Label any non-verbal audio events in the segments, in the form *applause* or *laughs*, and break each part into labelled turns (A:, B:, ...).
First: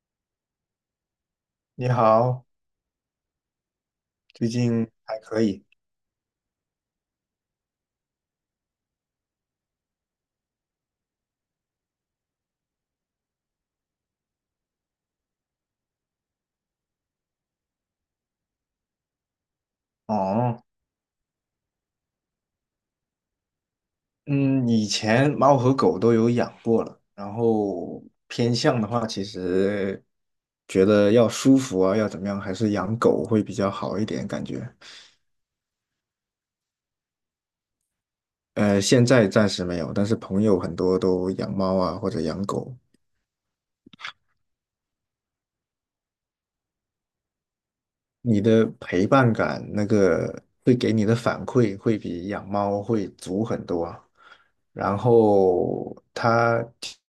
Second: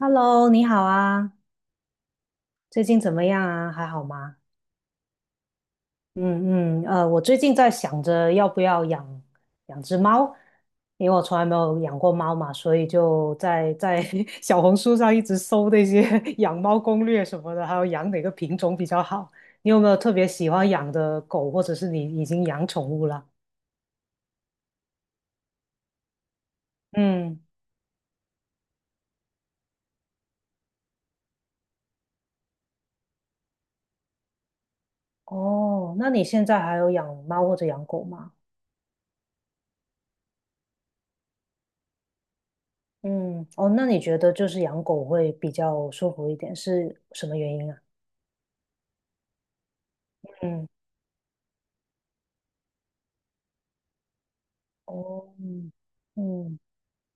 A: Hello，你好啊，
B: 你好，
A: 最近怎么样啊？还好吗？
B: 最近还可以
A: 嗯嗯，我最近在想着要不要养养只猫，因为我从来没有养过猫嘛，所以就在 *laughs* 小红书上一直搜那些 *laughs* 养猫攻略什么的，还有养哪个品种比较好。你有没有特别喜
B: 哦。
A: 欢养的狗，或者是你已经养宠物了？
B: 嗯，以前猫和狗都有养过了，然
A: 嗯，
B: 后偏向的话，其实觉得要舒服啊，要怎么样，还是养狗会比较好一点，感觉。
A: 哦，那你现在还有养猫或者养狗吗？
B: 现在暂时没有，但是朋友很多都养猫啊，或者养狗。
A: 嗯，哦，那你觉得就是养狗会比较舒服一点，是什么原因啊？
B: 你的陪伴感，那个
A: 嗯，
B: 会给你的反馈会比养猫会足很多啊，然
A: 哦，嗯
B: 后它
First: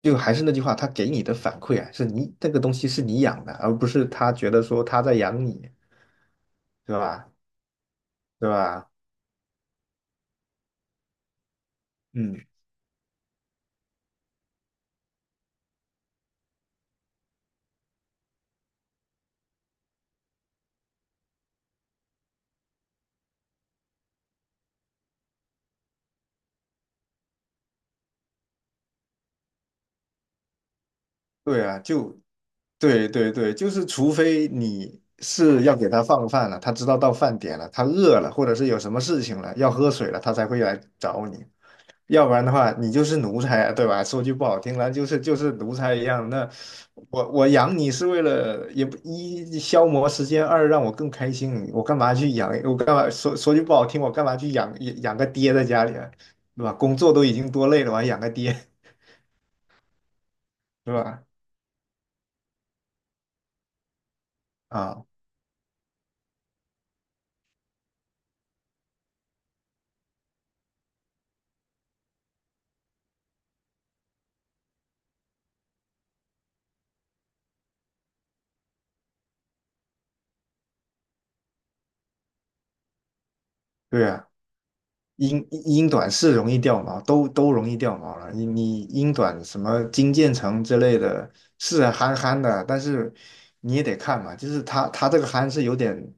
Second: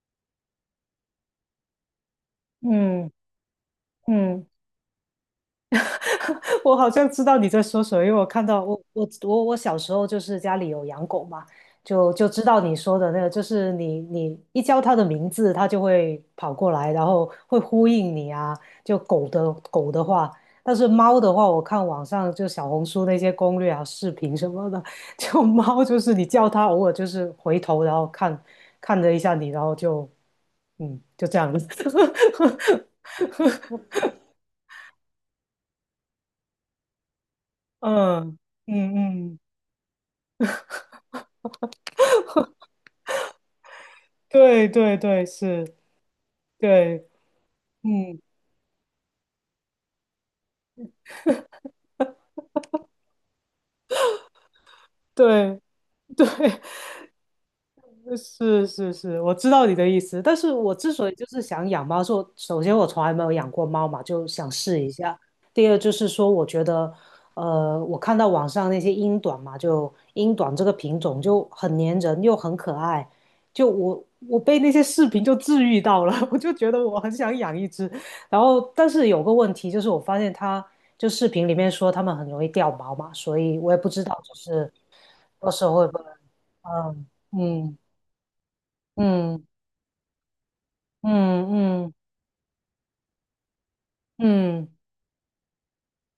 B: 就还是那句话，它给你的反馈啊，是你这个东西是
A: 嗯
B: 你养的，而不是它
A: 嗯，
B: 觉得说它在养你，
A: *laughs* 我好
B: 对
A: 像知
B: 吧？
A: 道你在说什么，因为我看
B: 对
A: 到我
B: 吧？
A: 我我我小时候就是家里有养狗嘛，就知
B: 嗯，
A: 道你说的那个，就是你一叫它的名字，它就会跑过来，然后会呼应你啊。就狗的话，但是猫的话，我看网上就小红书那些攻略啊、视频什么的，*laughs* 就猫就是你叫它，偶尔就是回头，然后看了一下你，然后就这样
B: 对
A: 子。
B: 啊，就
A: *laughs*
B: 对对对，就是除非你是要给它放饭了，它知道到饭点了，它饿了，
A: 嗯
B: 或者是有什
A: 嗯
B: 么事情
A: 嗯，
B: 了，要喝水了，它才会来找你。要不然的话，你就是奴才啊，对吧？说句不好
A: 对
B: 听的，
A: 对
B: 就是
A: 对，
B: 就是奴
A: 是，
B: 才一样。那
A: 对，
B: 我养你是
A: 嗯，
B: 为了也不一消磨时间，二让我更开心。我干嘛去养？我干嘛说句不好听，我干嘛去养个爹
A: 对
B: 在家里啊，
A: 对，
B: 对吧？工作都已经多累了，我还养个爹，
A: 是是是，我知道你的意思，但是我之
B: 对
A: 所以就
B: 吧？
A: 是想养猫，是我首先我从来没有养过猫嘛，就想试一
B: 啊，
A: 下。第二就是说，我觉得，我看到网上那些英短嘛，就英短这个品种就很粘人又很可爱，就我被那些视频就治愈到了，*laughs* 我就觉得我很想养一只。然后，但是有个问题就是，我发现它就视频里面说它们很容易掉毛嘛，所以我也不知
B: 对
A: 道
B: 啊。
A: 就是
B: 英
A: 到时候会
B: 英
A: 不会，
B: 短是容易掉毛，
A: 嗯。
B: 都容
A: 嗯，
B: 易掉毛了。你英短
A: 嗯
B: 什么金渐层之类的，
A: 嗯
B: 是
A: 嗯
B: 憨憨的，但是你也得看嘛，就是
A: 嗯，
B: 它这个憨是有点，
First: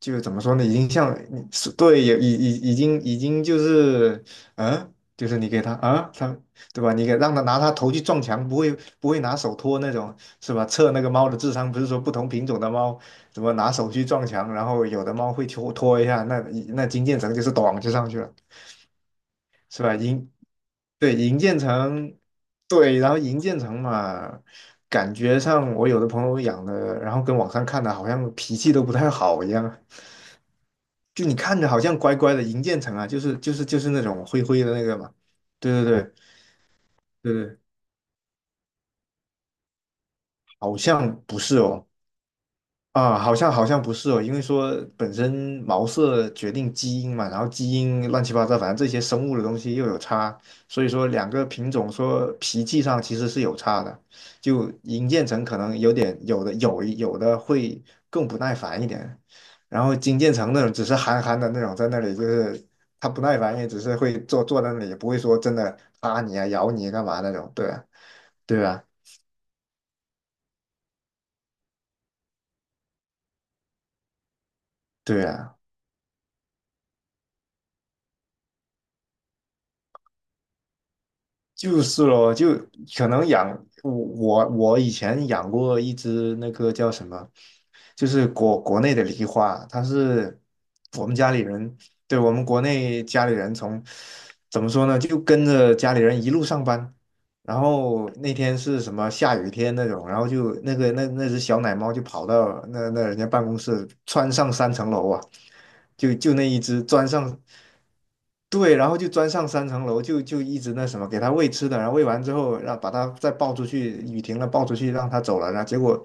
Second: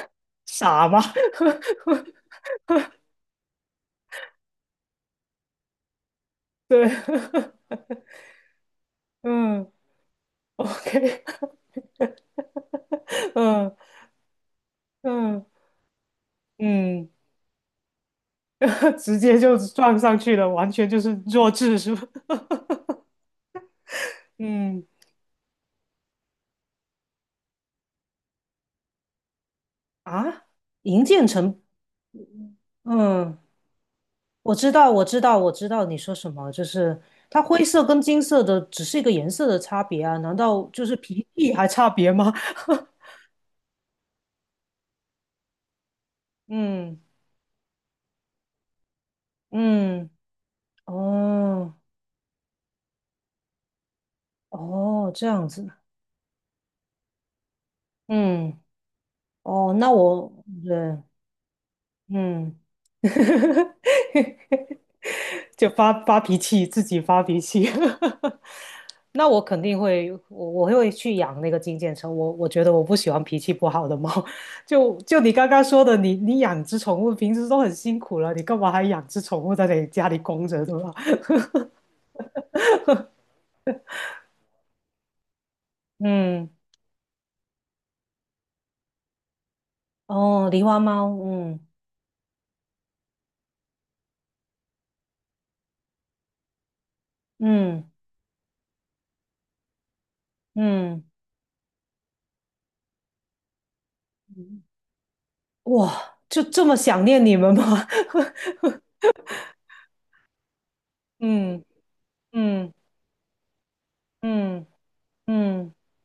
B: 就是怎么说呢，已
A: 傻
B: 经
A: 吗？*laughs*
B: 像你是对，也已经就是，嗯，就是你给它啊，它对
A: 对，
B: 吧？你给让它拿它
A: *laughs*
B: 头去撞墙，不会拿手
A: 嗯
B: 托那种，是吧？测那个
A: ，OK，
B: 猫的智商，不是说不同品种的猫。
A: *laughs*
B: 怎么拿
A: 嗯
B: 手去撞墙，然后有的猫
A: 嗯
B: 会拖拖一下，那那金
A: 嗯，
B: 渐层就是咚就上去了。
A: *laughs* 直接就
B: 是吧？
A: 撞上去了，完全就是
B: 对，银
A: 弱
B: 渐
A: 智，是吧？
B: 层，
A: *laughs*
B: 对，然后银渐层嘛，
A: 嗯，
B: 感觉上我有的朋友养的，然后跟网上看的好像脾气都不太好一样，
A: 啊，银
B: 就
A: 渐
B: 你
A: 层，
B: 看着好像乖乖的银渐层啊，就是
A: 嗯，
B: 就是就是那种灰
A: 我
B: 灰
A: 知
B: 的那
A: 道，
B: 个
A: 我
B: 嘛，
A: 知道，我知道
B: 对对
A: 你说
B: 对
A: 什么，就是
B: 对
A: 它
B: 对，
A: 灰色跟金色的只是一个颜色的差别啊，难道
B: 好
A: 就是
B: 像
A: 皮
B: 不
A: 肤
B: 是
A: 还
B: 哦。
A: 差别吗？*laughs*
B: 啊，好像不是哦，因为说本身毛色决定
A: 嗯
B: 基因嘛，然后基因乱七八糟，反正这些生物的东西又有
A: 嗯，
B: 差，所以说两个品
A: 哦
B: 种说脾气上其实是有差的，就银
A: 哦，这
B: 渐层
A: 样
B: 可
A: 子，
B: 能有点有的有有的会更不耐
A: 嗯。
B: 烦一点，
A: 哦，
B: 然
A: 那
B: 后金渐
A: 我
B: 层那种只是
A: 对，
B: 憨憨的那种，在那里就
A: 嗯，
B: 是它不耐烦，也只是会坐坐在那里，也不会说真
A: 就
B: 的
A: 发发
B: 拉
A: 脾
B: 你啊、
A: 气，
B: 咬
A: 自
B: 你啊
A: 己
B: 干嘛
A: 发
B: 那
A: 脾
B: 种，
A: 气。
B: 对
A: *laughs*
B: 啊，对啊，
A: 那我肯定会，我会去养那个金渐层。我觉得我不喜欢脾气不好的猫。*laughs* 就
B: 对
A: 你刚
B: 啊。
A: 刚说的，你养只宠物，平时都很辛苦了，你干嘛还养只宠物在你家里供着，对吧？
B: 就是咯，就可能养我以前养过一只
A: 嗯，
B: 那个叫什么，就是国内的梨花，它是
A: 哦，狸花猫，
B: 我们家里
A: 嗯
B: 人，对我们国内家里人从怎么说呢，就跟着家里人一路上班，然
A: 嗯
B: 后那天是什么下雨天那种，然后就那个
A: 嗯，
B: 那只小奶猫就跑到那人家办公室，窜上
A: 嗯，
B: 三层楼啊，就
A: 哇，
B: 就
A: 就
B: 那一
A: 这么
B: 只
A: 想
B: 钻
A: 念你
B: 上。
A: 们吗？
B: 对，然后就钻上三层楼，就一直那什么，给
A: *laughs*
B: 它喂
A: 嗯
B: 吃的，然后喂完之后，
A: 嗯
B: 然后把它再抱出去，雨停了抱
A: 嗯
B: 出去，让它走了，然后
A: 嗯。
B: 结果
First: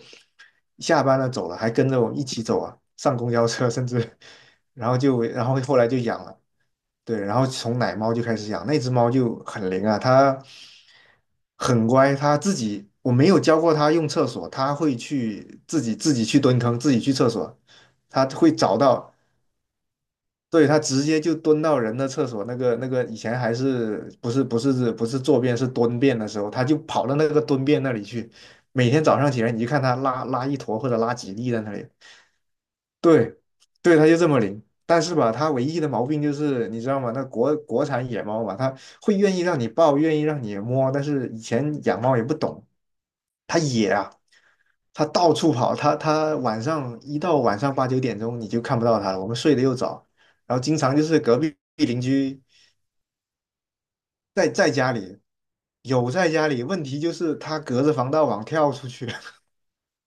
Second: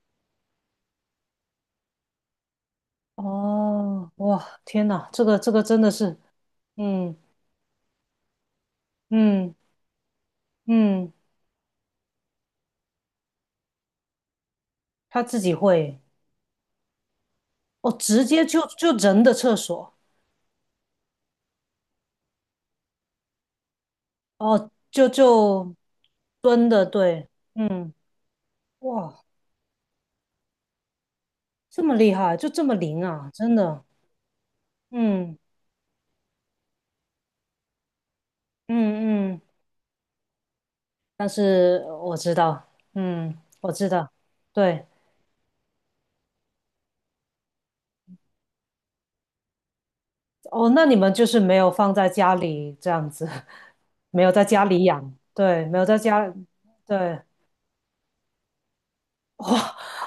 B: 下班了走了，还跟着我一起走啊，上公交车甚
A: 哦，
B: 至，
A: 哇，天
B: 然后
A: 哪，
B: 就
A: 这个
B: 然
A: 这
B: 后
A: 个
B: 后
A: 真
B: 来
A: 的
B: 就
A: 是，
B: 养了，
A: 嗯
B: 对，然后从奶猫就开始养，那只猫就
A: 嗯
B: 很灵啊，它
A: 嗯，
B: 很乖，它自己我没有教过它用厕所，它会
A: 他自己
B: 去自己
A: 会，
B: 自己去蹲坑，自己去厕所，
A: 哦，直
B: 它
A: 接
B: 会
A: 就
B: 找
A: 就
B: 到。
A: 人的厕所，
B: 对，他直接就蹲到人的厕所，那个以前还是不是不
A: 哦，
B: 是不
A: 就
B: 是坐便是
A: 就
B: 蹲便的时候，他
A: 蹲
B: 就
A: 的，
B: 跑到
A: 对，
B: 那个蹲便那
A: 嗯，
B: 里去，每天早
A: 哇，
B: 上起来你就看他拉拉一坨或者拉几粒在那
A: 这
B: 里，
A: 么厉害，就这么灵啊，
B: 对，
A: 真的，
B: 对，它就这么灵。但是吧，
A: 嗯
B: 它唯一的毛病就是，你知道吗？那国产野猫嘛，它会
A: 嗯
B: 愿
A: 嗯，
B: 意让你抱，愿意让你摸，但
A: 但
B: 是以前
A: 是
B: 养
A: 我
B: 猫也
A: 知
B: 不懂，
A: 道，嗯，
B: 它
A: 我知
B: 野
A: 道，
B: 啊，
A: 对，
B: 它到处跑，它晚上一到晚上八九点钟你就看不到它了，我们睡得又早，然后
A: 哦，
B: 经
A: 那你
B: 常就
A: 们
B: 是
A: 就
B: 隔
A: 是
B: 壁
A: 没有放
B: 邻
A: 在家
B: 居
A: 里这样子，*laughs* 没有在
B: 在
A: 家
B: 在
A: 里
B: 家
A: 养，
B: 里
A: 对，没有在
B: 有在
A: 家，
B: 家里，问题就
A: 对，
B: 是它隔着防盗网跳出去，
A: 哇，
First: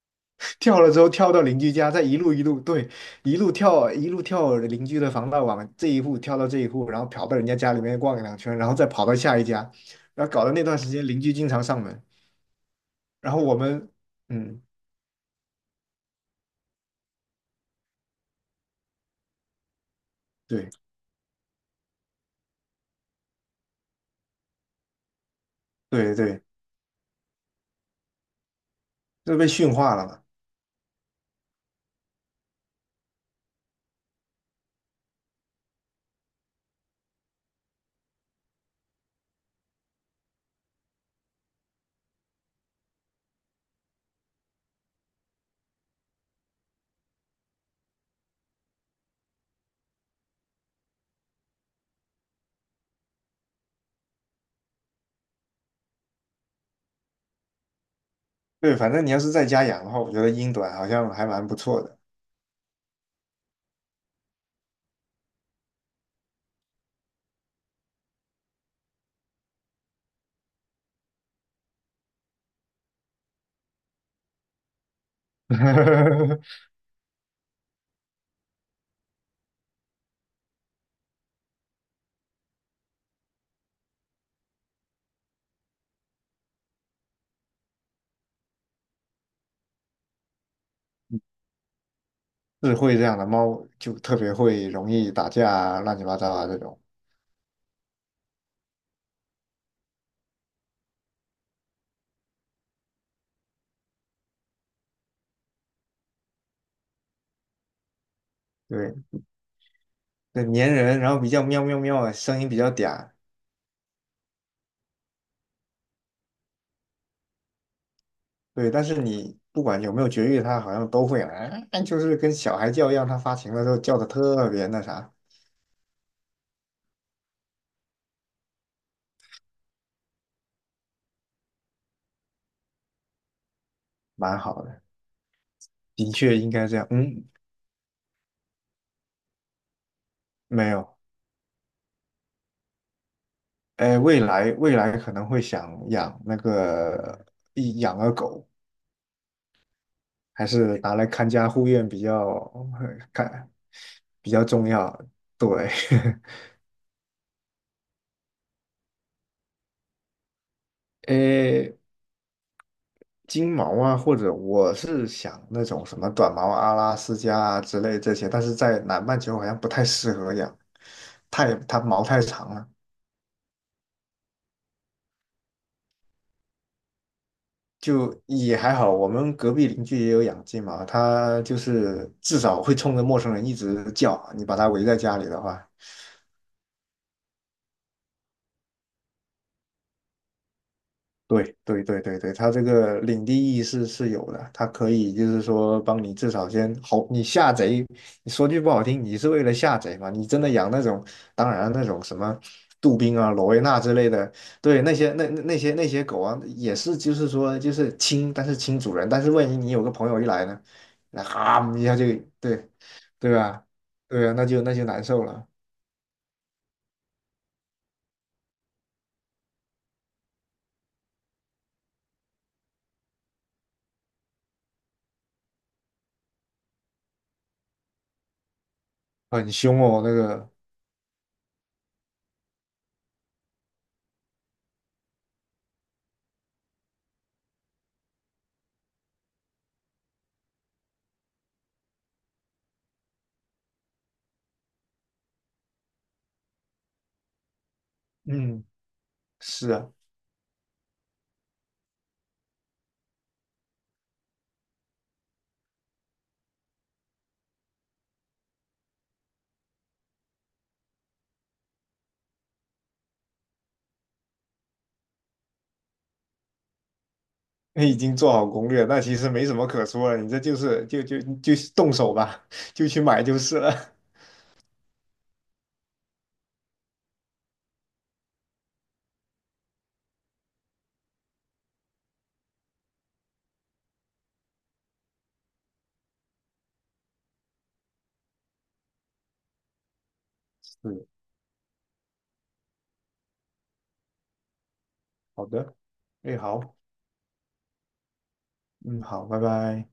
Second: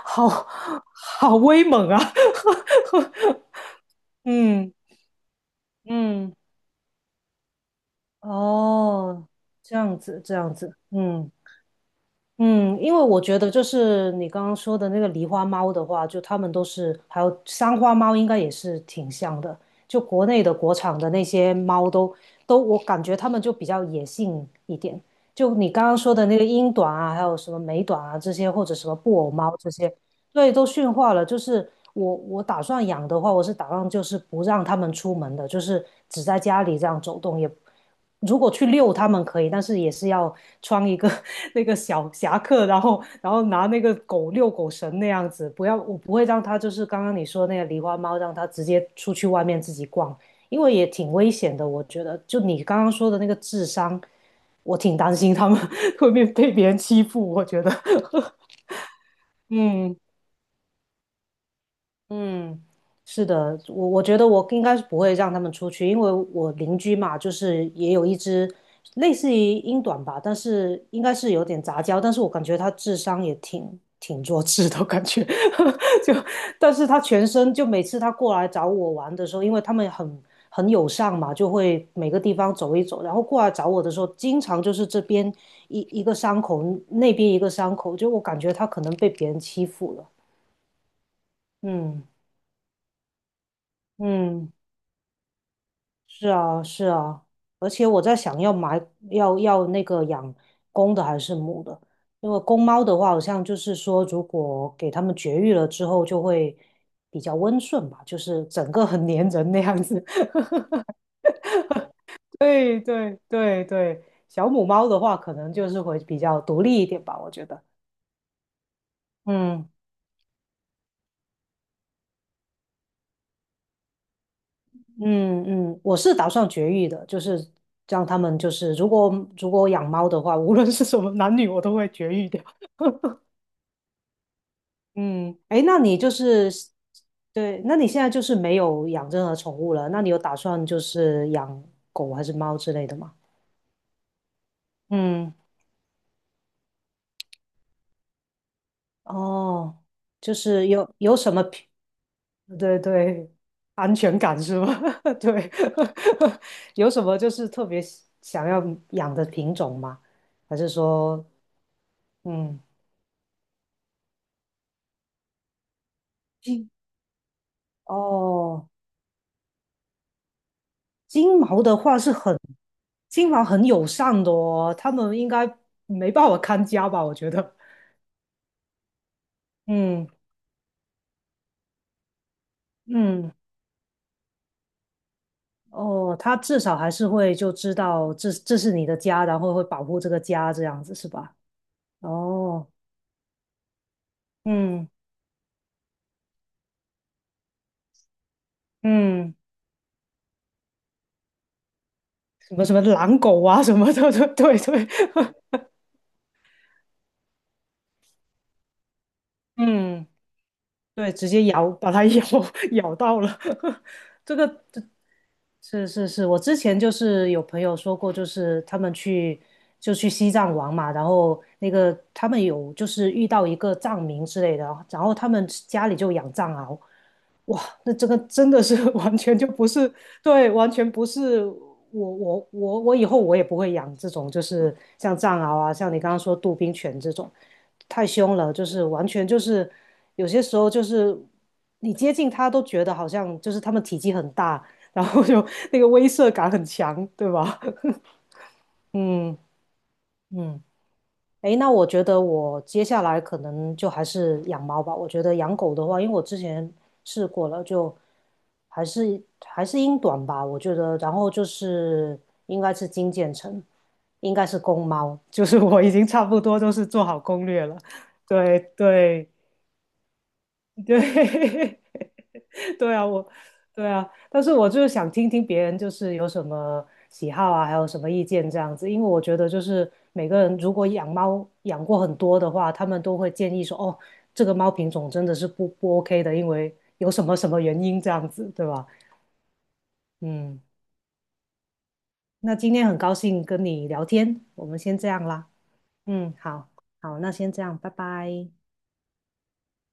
A: 好
B: 跳了之后跳
A: 好
B: 到邻
A: 威
B: 居
A: 猛
B: 家，
A: 啊！
B: 再一路一路对，一路跳一路
A: *laughs*
B: 跳
A: 嗯
B: 邻居的防盗网，这一户
A: 嗯，
B: 跳到这一户，然后跑到人家家里面逛两圈，然后再跑到
A: 哦，
B: 下一家，
A: 这样子
B: 然后
A: 这
B: 搞
A: 样
B: 得那
A: 子，
B: 段时间邻
A: 嗯
B: 居经常上门，
A: 嗯，因为我
B: 然
A: 觉
B: 后
A: 得
B: 我
A: 就
B: 们
A: 是你刚刚
B: 嗯，
A: 说的那个狸花猫的话，就它们都是，还有三花猫应该也是挺像的，就国内的
B: 对
A: 国产的那些猫都，我感觉它们就比较野性一点。就你刚刚说
B: 对
A: 的那
B: 对，
A: 个英短啊，还有什么美短啊这些，或者什么布偶
B: 就被
A: 猫这
B: 驯
A: 些，
B: 化了嘛。
A: 对，都驯化了。就是我打算养的话，我是打算就是不让它们出门的，就是只在家里这样走动。也如果去遛它们可以，但是也是要穿一个 *laughs* 那个小夹克，然后拿那个遛狗绳那样子。不要，我不会让它就是刚刚你说那个狸花猫，让它直接出去外面自己逛，因为也挺危险的。我觉得，就你刚刚说的那个智商，我挺担心它们 *laughs* 会被别人欺负。我觉得，
B: 对，反正你要是在
A: *laughs*
B: 家养的
A: 嗯。
B: 话，我觉得英短好像还蛮不错的，
A: 嗯，是的，我觉得我应该是不会让他们出去，因为我邻居嘛，就是也有一只类似于英短吧，但是应该是有点杂交，但是我感觉它智商也挺弱智的感觉，*laughs* 就
B: *laughs*
A: 但是它全身就每次它过来找我玩的时候，因为他们很友善嘛，就会每个地方走一走，然后过来找我的时候，经常就是这边一个伤口，那边一个伤口，就我感觉它可能被别人欺负了，嗯
B: 智慧这样的猫就特别
A: 嗯。
B: 会容易打架啊，乱七八
A: 是
B: 糟啊这
A: 啊，
B: 种。
A: 是啊，而且我在想要买要要那个养公的还是母的，因为公猫的话，好像就是说，如果给它们绝育了之后，就会比较温顺吧，就是整个
B: 对，
A: 很粘人那样子。*laughs*
B: 对，粘人，然后比较喵喵喵的，声音比较
A: 对
B: 嗲，
A: 对对对，小母猫的话，可能就是会比较独立一点吧，我觉得。
B: 对，但是你不
A: 嗯
B: 管有没有绝育，它好像都会来，哎就是跟小孩叫一样，它发情的时候叫的特别那啥，
A: 嗯嗯，我是打算绝育的，就是让它们就是，如果养猫的话，无论是什么男女，我都会绝育掉。
B: 蛮好的，
A: 嗯，哎，那你就
B: 的确
A: 是，
B: 应该这样。嗯，
A: 对，那你现在就是没有养任何宠物了？那你有打算
B: 没
A: 就
B: 有，
A: 是养狗还是猫之类的吗？
B: 哎，未来可能
A: 嗯，
B: 会想养那个一养个狗，
A: 哦，就
B: 还
A: 是
B: 是
A: 有
B: 拿来
A: 有
B: 看
A: 什么
B: 家
A: 偏，
B: 护院比较
A: 对
B: *laughs*
A: 对，
B: 看
A: 安全
B: 比
A: 感
B: 较
A: 是
B: 重
A: 吗？
B: 要。
A: *laughs* 对，
B: 对，
A: *laughs* 有什么就是特别喜想要养的品种吗？还是
B: *laughs*
A: 说，
B: 哎
A: 嗯，
B: 金毛啊，或者我是想那种什么短毛
A: 金
B: 阿拉斯加啊之类这些，但是
A: 哦，
B: 在南半球好像不太适合养，
A: 金毛的
B: 它
A: 话
B: 毛
A: 是
B: 太
A: 很，
B: 长了。
A: 金毛很友善的哦，它们应该没办法看家吧？我觉得。
B: 就也还好，我们隔壁邻居
A: 嗯
B: 也有养金毛，它就是至少会冲着陌
A: 嗯，
B: 生人一直叫，你把它围在家里的话。
A: 哦，他至少还是会就知道这是你的家，然后会保护这个家这样子是吧？
B: 对对对对对，它这
A: 哦，
B: 个领地意识是有的，它
A: 嗯
B: 可以就是说帮你至少先好，你下贼，你说句不好听，你是
A: 嗯，
B: 为了下贼嘛？你真的养那种，当然那种什么
A: 什么什么
B: 杜宾
A: 狼
B: 啊、
A: 狗
B: 罗威
A: 啊什
B: 纳
A: 么
B: 之
A: 的，
B: 类的，
A: *laughs* 对对
B: 对那
A: 对，
B: 些那些狗啊，也是就是说就是亲，但是亲主人，但是万
A: *laughs*
B: 一你有个
A: 嗯，
B: 朋友一来呢，
A: 对，
B: 那
A: 直接
B: 哈
A: 咬
B: 一
A: 把
B: 下
A: 它
B: 就
A: 咬
B: 对
A: *laughs* 咬到
B: 对
A: 了，
B: 吧？对啊，
A: 这
B: 那就
A: 个
B: 那就难受了，
A: 是是是，我之前就是有朋友说过，就是他们就去西藏玩嘛，然后那个他们有就是遇到一个藏民之类的，然后他们家里就养藏獒。哇，那这个真的是 *laughs* 完全就
B: 很
A: 不
B: 凶
A: 是，
B: 哦那个，
A: 对，完全不是我以后我也不会养这种，就是像藏獒啊，像你刚刚说杜宾犬这种，太凶了，就是完全就是有些时候就是你接近它都觉得好像就是它们体积很大，然后就 *laughs* 那个威慑感很强，对吧？
B: 嗯，
A: *laughs* 嗯
B: 是啊。
A: 嗯。诶，那我觉得我接下来可能就还是养猫吧。我觉得养狗的话，因为我之前试过了，就还是英短吧。我觉得，然后就是应该是金渐层，应该是公猫，*laughs* 就是我已经差不多都是做好攻略
B: *laughs*
A: 了。
B: 你已经
A: *laughs*
B: 做好
A: 对
B: 攻略，那其
A: 对
B: 实没什么可说了，你这就是就
A: 对，*laughs*
B: 动手吧，*laughs* 就
A: 对
B: 去
A: 啊，
B: 买
A: 我，
B: 就是
A: 对
B: 了。
A: 啊，
B: *laughs*
A: 但是我就是想听听别人就是有什么喜好啊，还有什么意见这样子，因为我觉得就是每个人如果养猫养过很多的话，他们都会建议说，哦，这个猫品种真的是不 OK 的，因为有什么什么原因这样子，对吧？嗯，
B: 是，
A: 那今天很高兴跟你聊天，我们先这样
B: 好
A: 啦。
B: 的，
A: 嗯，
B: 哎，
A: 好，
B: 好，
A: 好，那先这样，拜拜。
B: 嗯，好，拜拜。